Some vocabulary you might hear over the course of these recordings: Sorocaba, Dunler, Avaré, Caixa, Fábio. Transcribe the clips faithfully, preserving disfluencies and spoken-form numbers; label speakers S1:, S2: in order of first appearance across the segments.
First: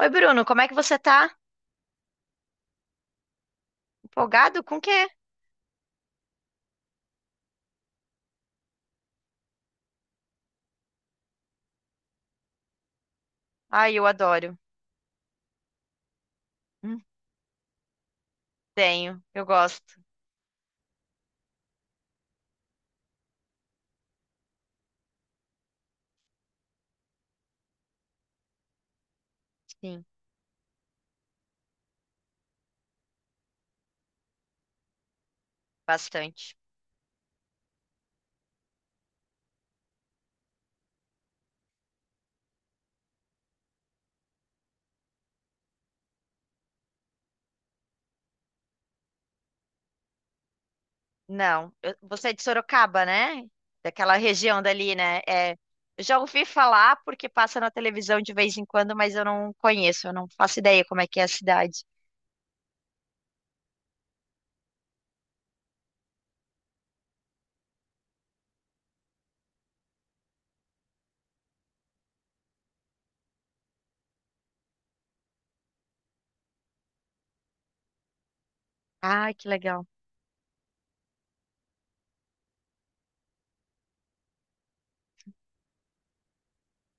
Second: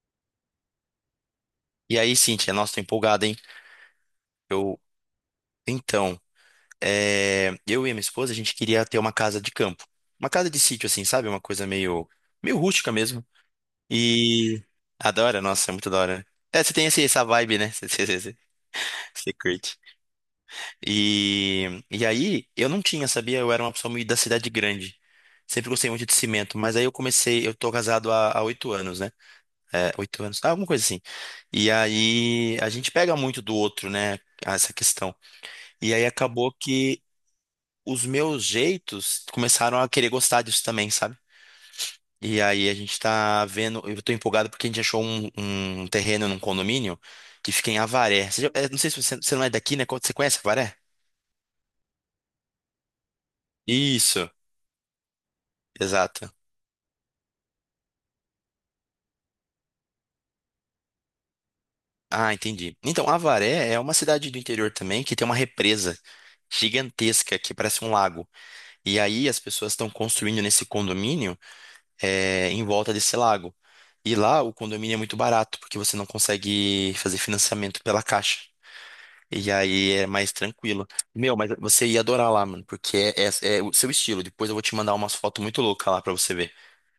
S1: Oi, Bruno, como é que você tá?
S2: E aí, Cíntia, nossa, tô empolgado, hein?
S1: Empolgado com o
S2: Eu,
S1: quê?
S2: então, é, eu e a minha esposa, a gente queria ter uma casa de campo. Uma casa de sítio, assim, sabe? Uma coisa meio, meio rústica mesmo.
S1: Ai, eu adoro.
S2: E adora, nossa, é muito da hora. É, você tem
S1: Hum,
S2: esse, essa vibe, né? Você, você, você,
S1: Tenho,
S2: você
S1: eu
S2: curte.
S1: gosto.
S2: E, e aí, eu não tinha, sabia? Eu era uma pessoa muito da cidade grande. Sempre gostei muito de cimento, mas aí eu comecei, eu tô casado há há oito anos, né? É,
S1: Sim,
S2: oito anos, alguma coisa assim. E aí, a gente pega muito do outro, né? Essa questão. E aí acabou
S1: bastante.
S2: que os meus jeitos começaram a querer gostar disso também, sabe? E aí a gente tá vendo, eu tô empolgado porque a gente achou um, um terreno num condomínio que fica em Avaré. Você já- é, não sei se você, você não é daqui, né? Você conhece Avaré?
S1: Não, eu- você é de Sorocaba, né? Daquela
S2: Isso,
S1: região dali, né? É, eu já
S2: exato.
S1: ouvi falar porque passa na televisão de vez em quando, mas eu não conheço, eu não faço ideia como é que é a cidade.
S2: Ah, entendi. Então, Avaré é uma cidade do interior também que tem uma represa gigantesca que parece um lago. E aí as pessoas estão construindo nesse condomínio é, em volta desse lago. E lá o condomínio é muito barato, porque você não consegue fazer financiamento pela Caixa.
S1: Ai, que
S2: E
S1: legal.
S2: aí é mais tranquilo. Meu, mas você ia adorar lá, mano, porque é, é- é o seu estilo. Depois eu vou te mandar umas fotos muito loucas lá pra você ver.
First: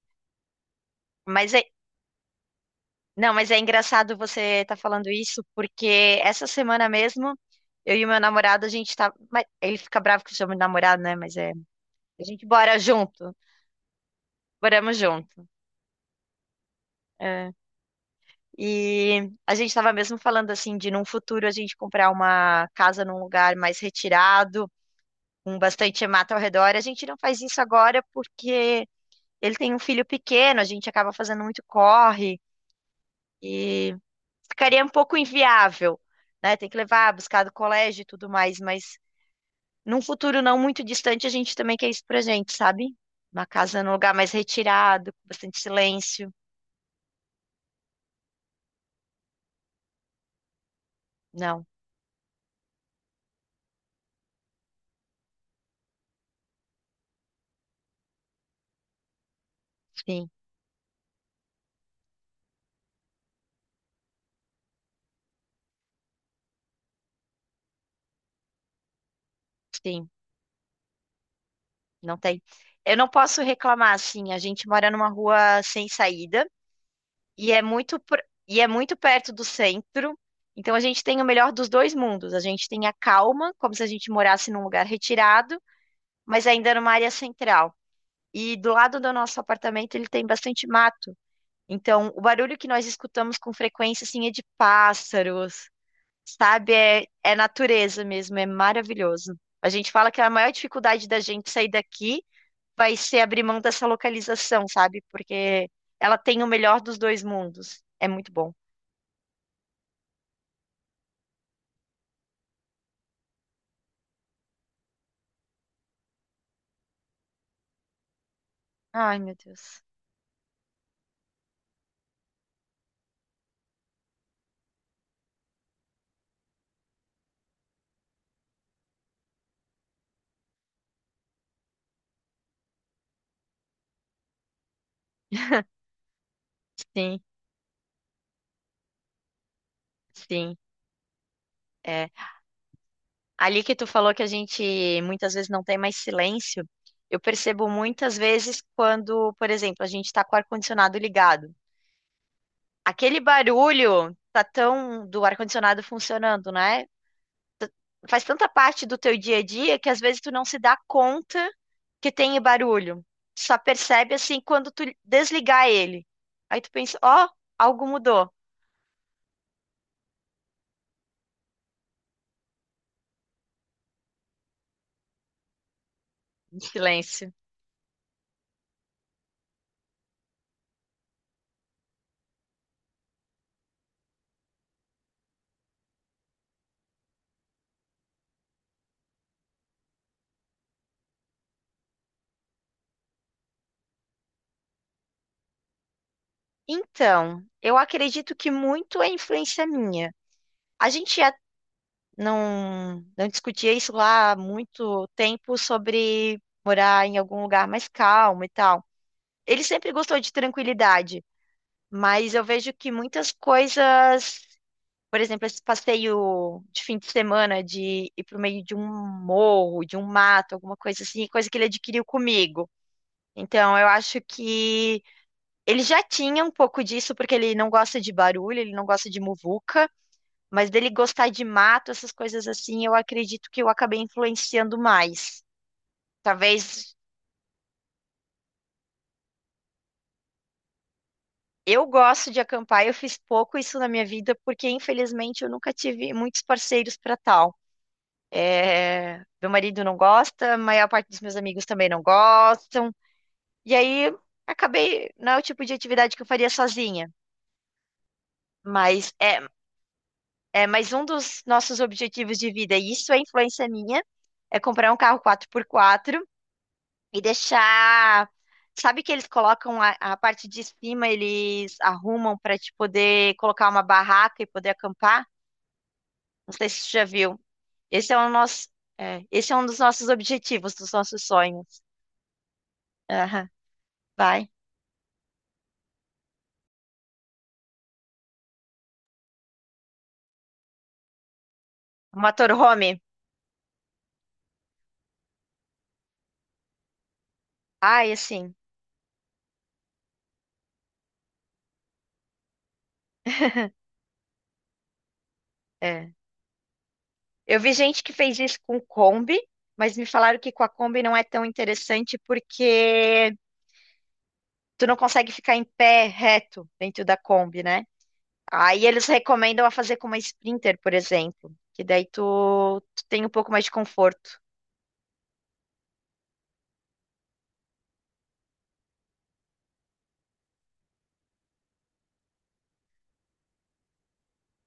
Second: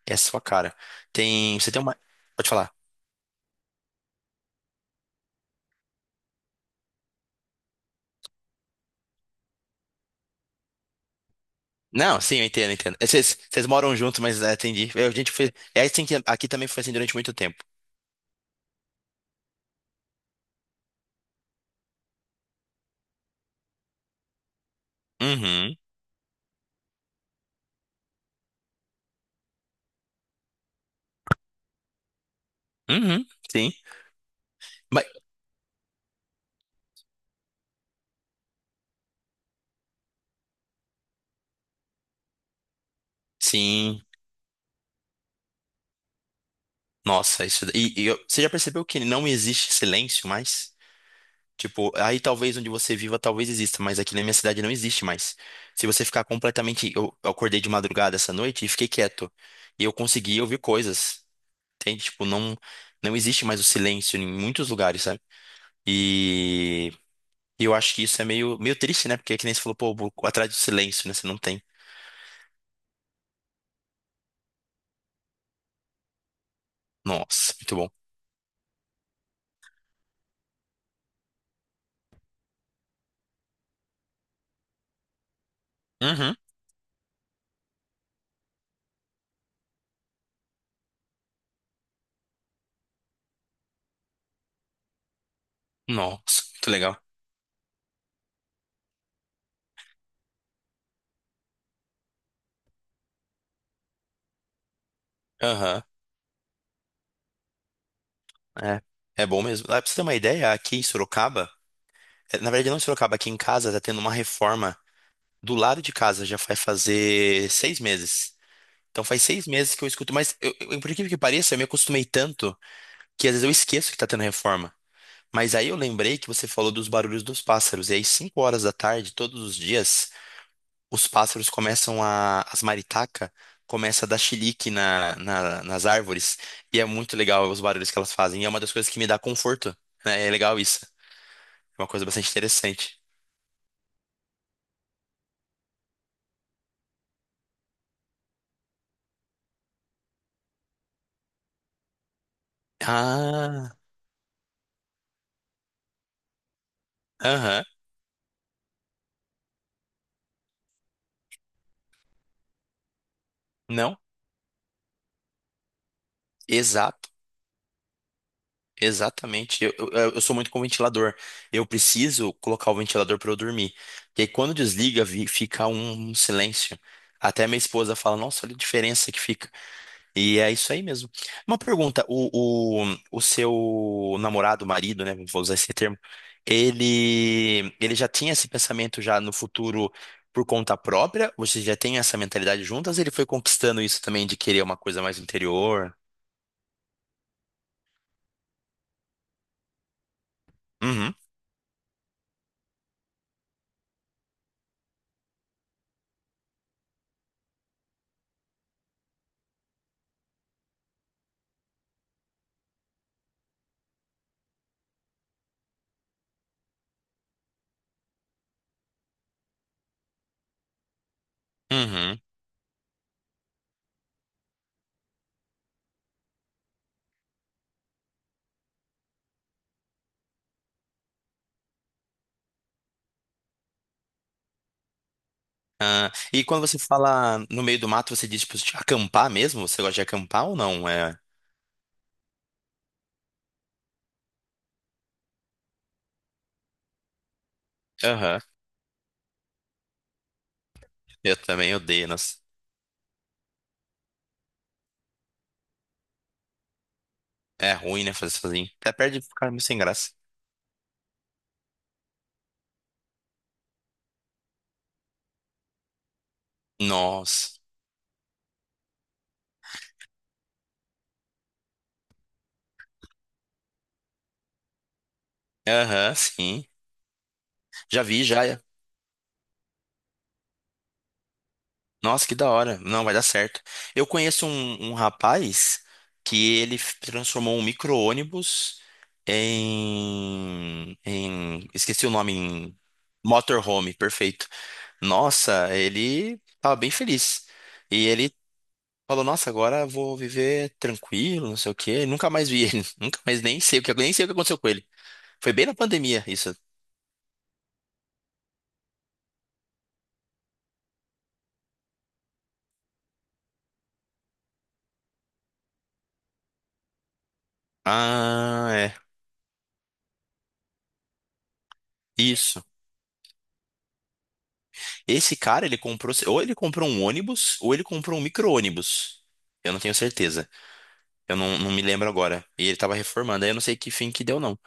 S2: É a sua cara.
S1: Mas
S2: Tem.
S1: é,
S2: Você tem uma. Pode falar.
S1: não, mas é engraçado você estar falando isso, porque essa semana mesmo, eu e meu namorado, a gente tá, mas ele fica bravo que eu chamo de namorado, né? Mas é,
S2: Não,
S1: a
S2: sim, eu
S1: gente
S2: entendo, eu
S1: bora
S2: entendo. É,
S1: junto.
S2: Vocês vocês moram juntos, mas é, entendi.
S1: Moramos
S2: É, a gente
S1: junto.
S2: foi. É assim que aqui também foi assim durante muito
S1: É.
S2: tempo.
S1: E a gente estava mesmo falando assim de num futuro a gente comprar uma casa num lugar mais retirado, com
S2: Uhum.
S1: bastante mata ao redor. A gente não faz isso agora porque ele tem um filho pequeno, a gente acaba fazendo muito corre
S2: Uhum. Sim.
S1: e ficaria um
S2: Mas,
S1: pouco inviável, né? Tem que levar, buscar do colégio e tudo mais, mas num futuro não muito distante a gente também quer isso pra gente, sabe? Uma casa num
S2: sim.
S1: lugar mais retirado, com bastante silêncio.
S2: Nossa, isso. E, e eu- você já percebeu que não existe silêncio mais?
S1: Não,
S2: Tipo, aí talvez onde você viva, talvez exista, mas aqui na minha cidade não existe mais. Se você ficar completamente. Eu eu acordei de madrugada essa noite e fiquei quieto. E eu
S1: sim,
S2: consegui ouvir coisas. Entende? Tipo, não, não existe mais o silêncio em muitos lugares, sabe? E e eu acho que isso é meio, meio triste, né? Porque é que nem você falou, pô,
S1: sim.
S2: vou atrás do silêncio, né? Você não tem.
S1: Não tem. Eu não posso reclamar, assim, a gente mora numa rua sem saída e
S2: Nossa,
S1: é
S2: muito bom.
S1: muito pr- e é muito perto do centro. Então a gente tem o melhor dos dois mundos. A gente tem a calma, como se a gente morasse num lugar retirado,
S2: Uhum.
S1: mas ainda numa área central. E do lado do nosso apartamento ele tem bastante mato. Então o barulho que nós escutamos com frequência assim é de pássaros,
S2: Nossa, muito
S1: sabe?
S2: legal.
S1: É, é natureza mesmo, é maravilhoso. A gente fala que a maior dificuldade da gente sair daqui vai ser abrir mão dessa localização, sabe? Porque
S2: Aham,
S1: ela tem o melhor dos dois mundos. É muito bom.
S2: é. É bom mesmo. Ah, pra você ter uma ideia, aqui em Sorocaba, eh, na verdade não em Sorocaba, aqui em casa tá tendo uma reforma do lado de casa já vai fazer seis meses. Então
S1: Ai,
S2: faz
S1: meu
S2: seis meses
S1: Deus.
S2: que eu escuto, mas eu, eu, por incrível que pareça, eu me acostumei tanto que às vezes eu esqueço que tá tendo reforma. Mas aí eu lembrei que você falou dos barulhos dos pássaros, e aí cinco horas da tarde, todos os dias, os pássaros começam a, as maritacas começa a dar chilique na, na- nas árvores, e é muito
S1: Sim,
S2: legal os barulhos que elas fazem, e é uma das coisas que me dá conforto, né? É
S1: sim.
S2: legal isso, é uma coisa
S1: É.
S2: bastante interessante.
S1: Ali que tu falou que a gente muitas vezes não tem mais silêncio, eu percebo muitas vezes quando, por exemplo, a gente está com o ar-condicionado ligado. Aquele
S2: Ah,
S1: barulho tá tão do ar-condicionado funcionando, né?
S2: aham,
S1: T- Faz tanta parte do teu dia a dia que às vezes tu não se dá conta que tem barulho. Só
S2: não,
S1: percebe assim quando tu desligar ele. Aí tu pensa,
S2: exato.
S1: ó, algo mudou.
S2: Exatamente. Eu, eu, eu sou muito com ventilador. Eu preciso colocar o ventilador para eu dormir. E aí, quando desliga, vi- fica um, um
S1: Em
S2: silêncio.
S1: silêncio.
S2: Até minha esposa fala, nossa, olha a diferença que fica. E é isso aí mesmo. Uma pergunta, o, o, o seu namorado, marido, né? Vou usar esse termo. Ele, ele já tinha esse pensamento já no futuro por conta própria? Vocês já têm essa mentalidade juntas? Ele foi conquistando isso também de querer uma coisa mais interior?
S1: Então, eu acredito que muito é influência minha. A
S2: Uhum.
S1: gente já não, não discutia isso lá há muito tempo sobre morar em algum lugar mais calmo e tal. Ele sempre gostou de tranquilidade, mas eu vejo que muitas coisas. Por exemplo, esse passeio de fim de semana de ir pro meio de um morro, de um mato, alguma coisa assim, é coisa que ele adquiriu
S2: Uhum.
S1: comigo. Então, eu acho que ele já tinha um pouco disso, porque ele não gosta de barulho, ele não gosta de muvuca, mas dele gostar de mato, essas coisas assim, eu acredito que eu acabei influenciando mais.
S2: Ah, e quando você
S1: Talvez
S2: fala no meio do mato, você diz, tipo, de acampar mesmo? Você gosta de acampar ou não? É.
S1: eu gosto de acampar, eu fiz pouco isso na minha vida, porque infelizmente eu nunca tive muitos parceiros para tal.
S2: Aham.
S1: É, meu marido não gosta, a maior parte dos
S2: Eu
S1: meus amigos
S2: também
S1: também não
S2: odeio, nossa.
S1: gostam. E aí acabei, não é o tipo de atividade que eu faria sozinha,
S2: É ruim, né, fazer sozinho. Até
S1: mas
S2: perde de
S1: é,
S2: ficar meio sem graça.
S1: é mais um dos nossos objetivos de vida, e isso é influência minha, é comprar um carro quatro por quatro e
S2: Nossa.
S1: deixar. Sabe que eles colocam a, a parte de cima, eles arrumam para te poder colocar uma barraca e poder acampar?
S2: Aham,
S1: Não
S2: sim.
S1: sei se você já viu.
S2: Já
S1: Esse é
S2: vi,
S1: o
S2: já.
S1: nosso, é, esse é um dos nossos objetivos, dos nossos sonhos.
S2: Nossa, que da hora. Não, vai dar certo. Eu conheço
S1: Vai.
S2: um, um rapaz que ele f- transformou um micro-ônibus em, em... Esqueci o
S1: O
S2: nome, em
S1: motorhome.
S2: motorhome, perfeito. Nossa, ele tava bem feliz. E
S1: Ai,
S2: ele
S1: assim,
S2: falou, nossa, agora eu vou viver tranquilo, não sei o quê. Nunca mais vi ele. Nunca mais nem sei o que, nem sei o que aconteceu com ele. Foi bem na
S1: é.
S2: pandemia, isso.
S1: Eu vi gente que fez isso com Kombi, mas me falaram que com a Kombi não é tão interessante porque tu não consegue ficar em pé reto dentro da Kombi, né?
S2: Ah,
S1: Aí
S2: é.
S1: eles recomendam a fazer com uma Sprinter, por exemplo, que daí
S2: Isso.
S1: tu, tu tem um pouco mais de conforto.
S2: Esse cara, ele comprou, ou ele comprou um ônibus, ou ele comprou um micro-ônibus. Eu não tenho certeza. Eu não, não me lembro agora. E ele tava reformando, aí eu não sei que fim que deu, não.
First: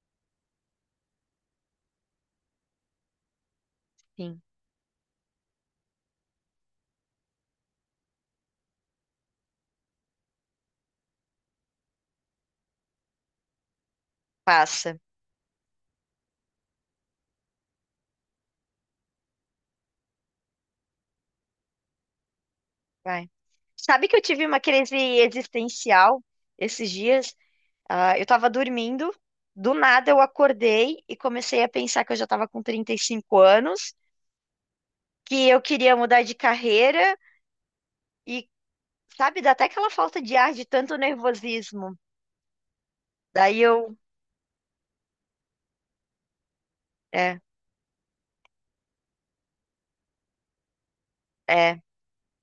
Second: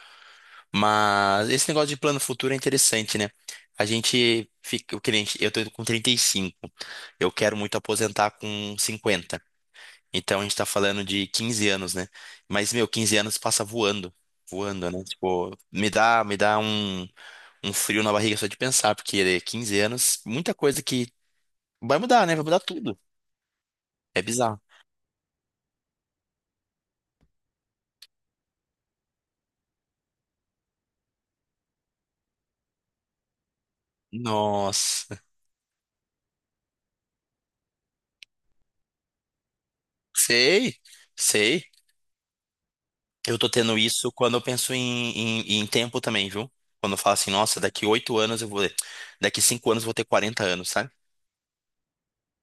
S2: Mas esse negócio de plano futuro é interessante, né? A
S1: Sim,
S2: gente fica, o cliente, eu tô com trinta e cinco. Eu quero muito aposentar com cinquenta. Então a gente tá falando de quinze anos, né? Mas, meu, quinze anos passa voando, voando,
S1: passa.
S2: né? Tipo, me dá, me dá um, um frio na barriga só de pensar, porque é quinze anos, muita coisa que vai mudar, né? Vai mudar tudo.
S1: Vai. Sabe que eu
S2: É
S1: tive uma
S2: bizarro.
S1: crise existencial esses dias? Ah, eu tava dormindo, do nada eu acordei e comecei a pensar que eu já tava com trinta e cinco anos,
S2: Nossa,
S1: que eu queria mudar de carreira e, sabe, dá até aquela falta de ar de
S2: sei,
S1: tanto
S2: sei.
S1: nervosismo.
S2: Eu tô
S1: Daí
S2: tendo
S1: eu,
S2: isso quando eu penso em, em, em tempo também, viu? Quando eu falo assim,
S1: é,
S2: nossa, daqui oito anos eu vou. Daqui cinco anos eu vou ter quarenta anos, sabe?
S1: é.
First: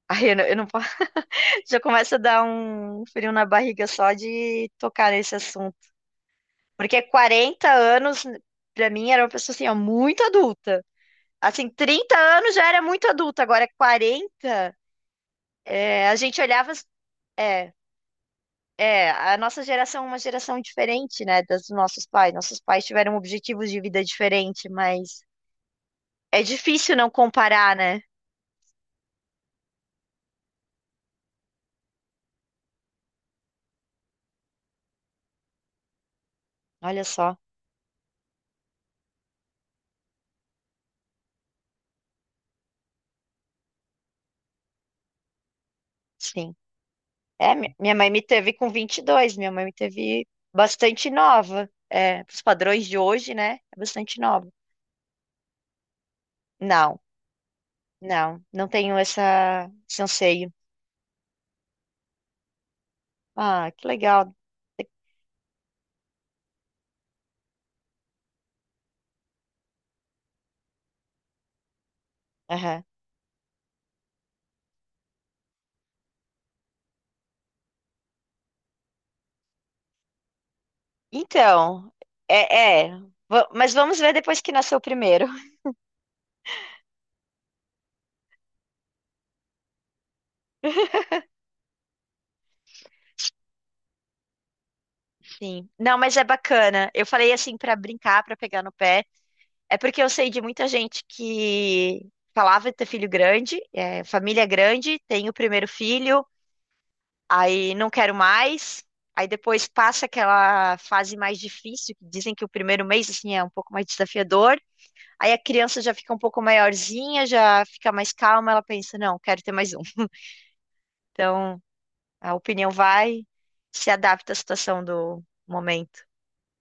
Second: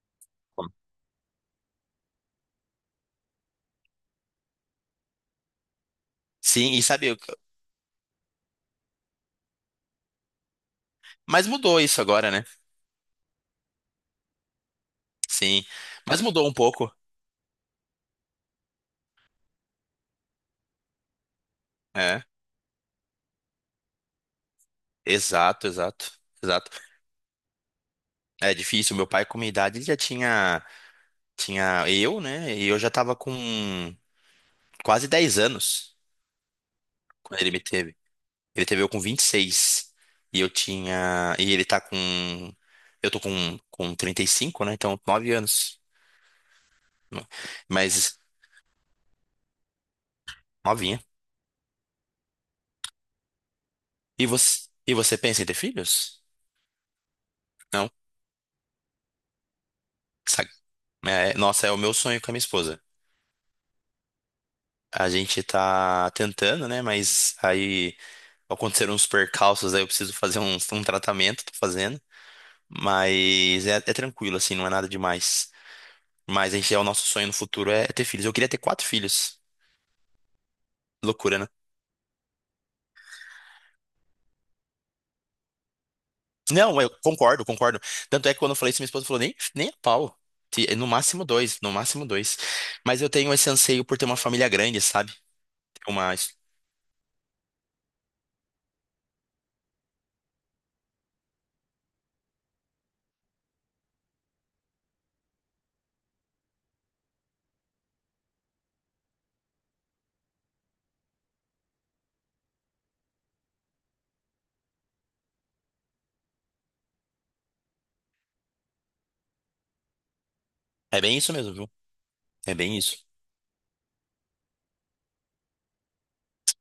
S1: Aí eu não, eu não posso. Já começa a dar um frio na barriga só de tocar nesse assunto.
S2: Sim, e
S1: Porque
S2: sabe, eu-
S1: quarenta anos, pra mim, era uma pessoa assim, ó, muito adulta.
S2: mas
S1: Assim,
S2: mudou isso
S1: trinta
S2: agora, né?
S1: anos já era muito adulta, agora quarenta,
S2: Sim,
S1: é, a
S2: mas
S1: gente
S2: mudou um
S1: olhava.
S2: pouco.
S1: É, é, a nossa geração é uma geração diferente, né, das dos nossos
S2: É.
S1: pais. Nossos pais tiveram objetivos de vida diferente, mas
S2: Exato, exato,
S1: é
S2: exato.
S1: difícil não comparar, né?
S2: É difícil. Meu pai, com minha idade, ele já tinha, tinha eu, né? E eu já tava com quase dez anos
S1: Olha só,
S2: quando ele me teve. Ele teve eu com vinte e seis e eu tinha. E ele tá com. Eu tô com, com trinta e cinco, né? Então, nove anos.
S1: sim. É, mi- minha mãe
S2: Mas,
S1: me teve com vinte e dois. Minha mãe me teve
S2: novinha.
S1: bastante nova. É, os padrões de hoje, né, é bastante
S2: E
S1: nova.
S2: você, e você pensa em ter filhos?
S1: Não,
S2: Não.
S1: não, não tenho essa, esse
S2: Sabe?
S1: anseio.
S2: É, nossa, é o meu sonho com a minha esposa.
S1: Ah, que legal.
S2: A gente tá tentando, né? Mas aí. Aconteceram uns percalços, aí eu preciso fazer um, um tratamento, tô fazendo.
S1: Aham.
S2: Mas é, é tranquilo, assim, não é nada demais. Mas a gente, é o nosso sonho no futuro é é ter filhos. Eu queria ter quatro filhos. Loucura, né?
S1: Então, é, é, va- mas vamos ver depois que nasceu o primeiro.
S2: Não, eu concordo, concordo. Tanto é que quando eu falei isso, minha esposa falou, nem, nem a pau. Se- No máximo dois, no máximo dois. Mas eu tenho esse anseio por ter uma família grande, sabe?
S1: Sim.
S2: Ter
S1: Não,
S2: uma...
S1: mas é bacana. Eu falei assim pra brincar, pra pegar no pé. É porque eu sei de muita gente que falava de ter filho grande, é, família grande, tem o primeiro filho, aí não quero mais. Aí depois passa aquela fase mais difícil, que dizem que o primeiro mês assim é um pouco mais desafiador. Aí a criança já fica um pouco maiorzinha, já fica mais calma, ela pensa, não, quero ter mais um.
S2: É bem isso mesmo,
S1: Então,
S2: viu?
S1: a
S2: É
S1: opinião
S2: bem isso.
S1: vai, se adapta à situação do momento.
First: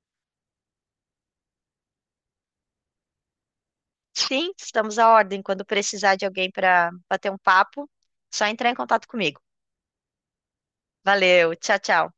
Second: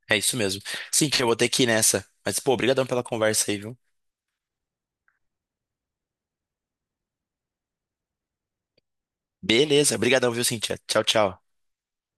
S2: É isso mesmo. Sim, que eu vou ter que ir nessa. Mas, pô, obrigadão pela conversa aí, viu?
S1: Sim, estamos à ordem. Quando precisar de alguém para bater um papo, só entrar em contato comigo.
S2: Beleza, obrigadão, viu, Cintia? Tchau, tchau.
S1: Valeu, tchau, tchau.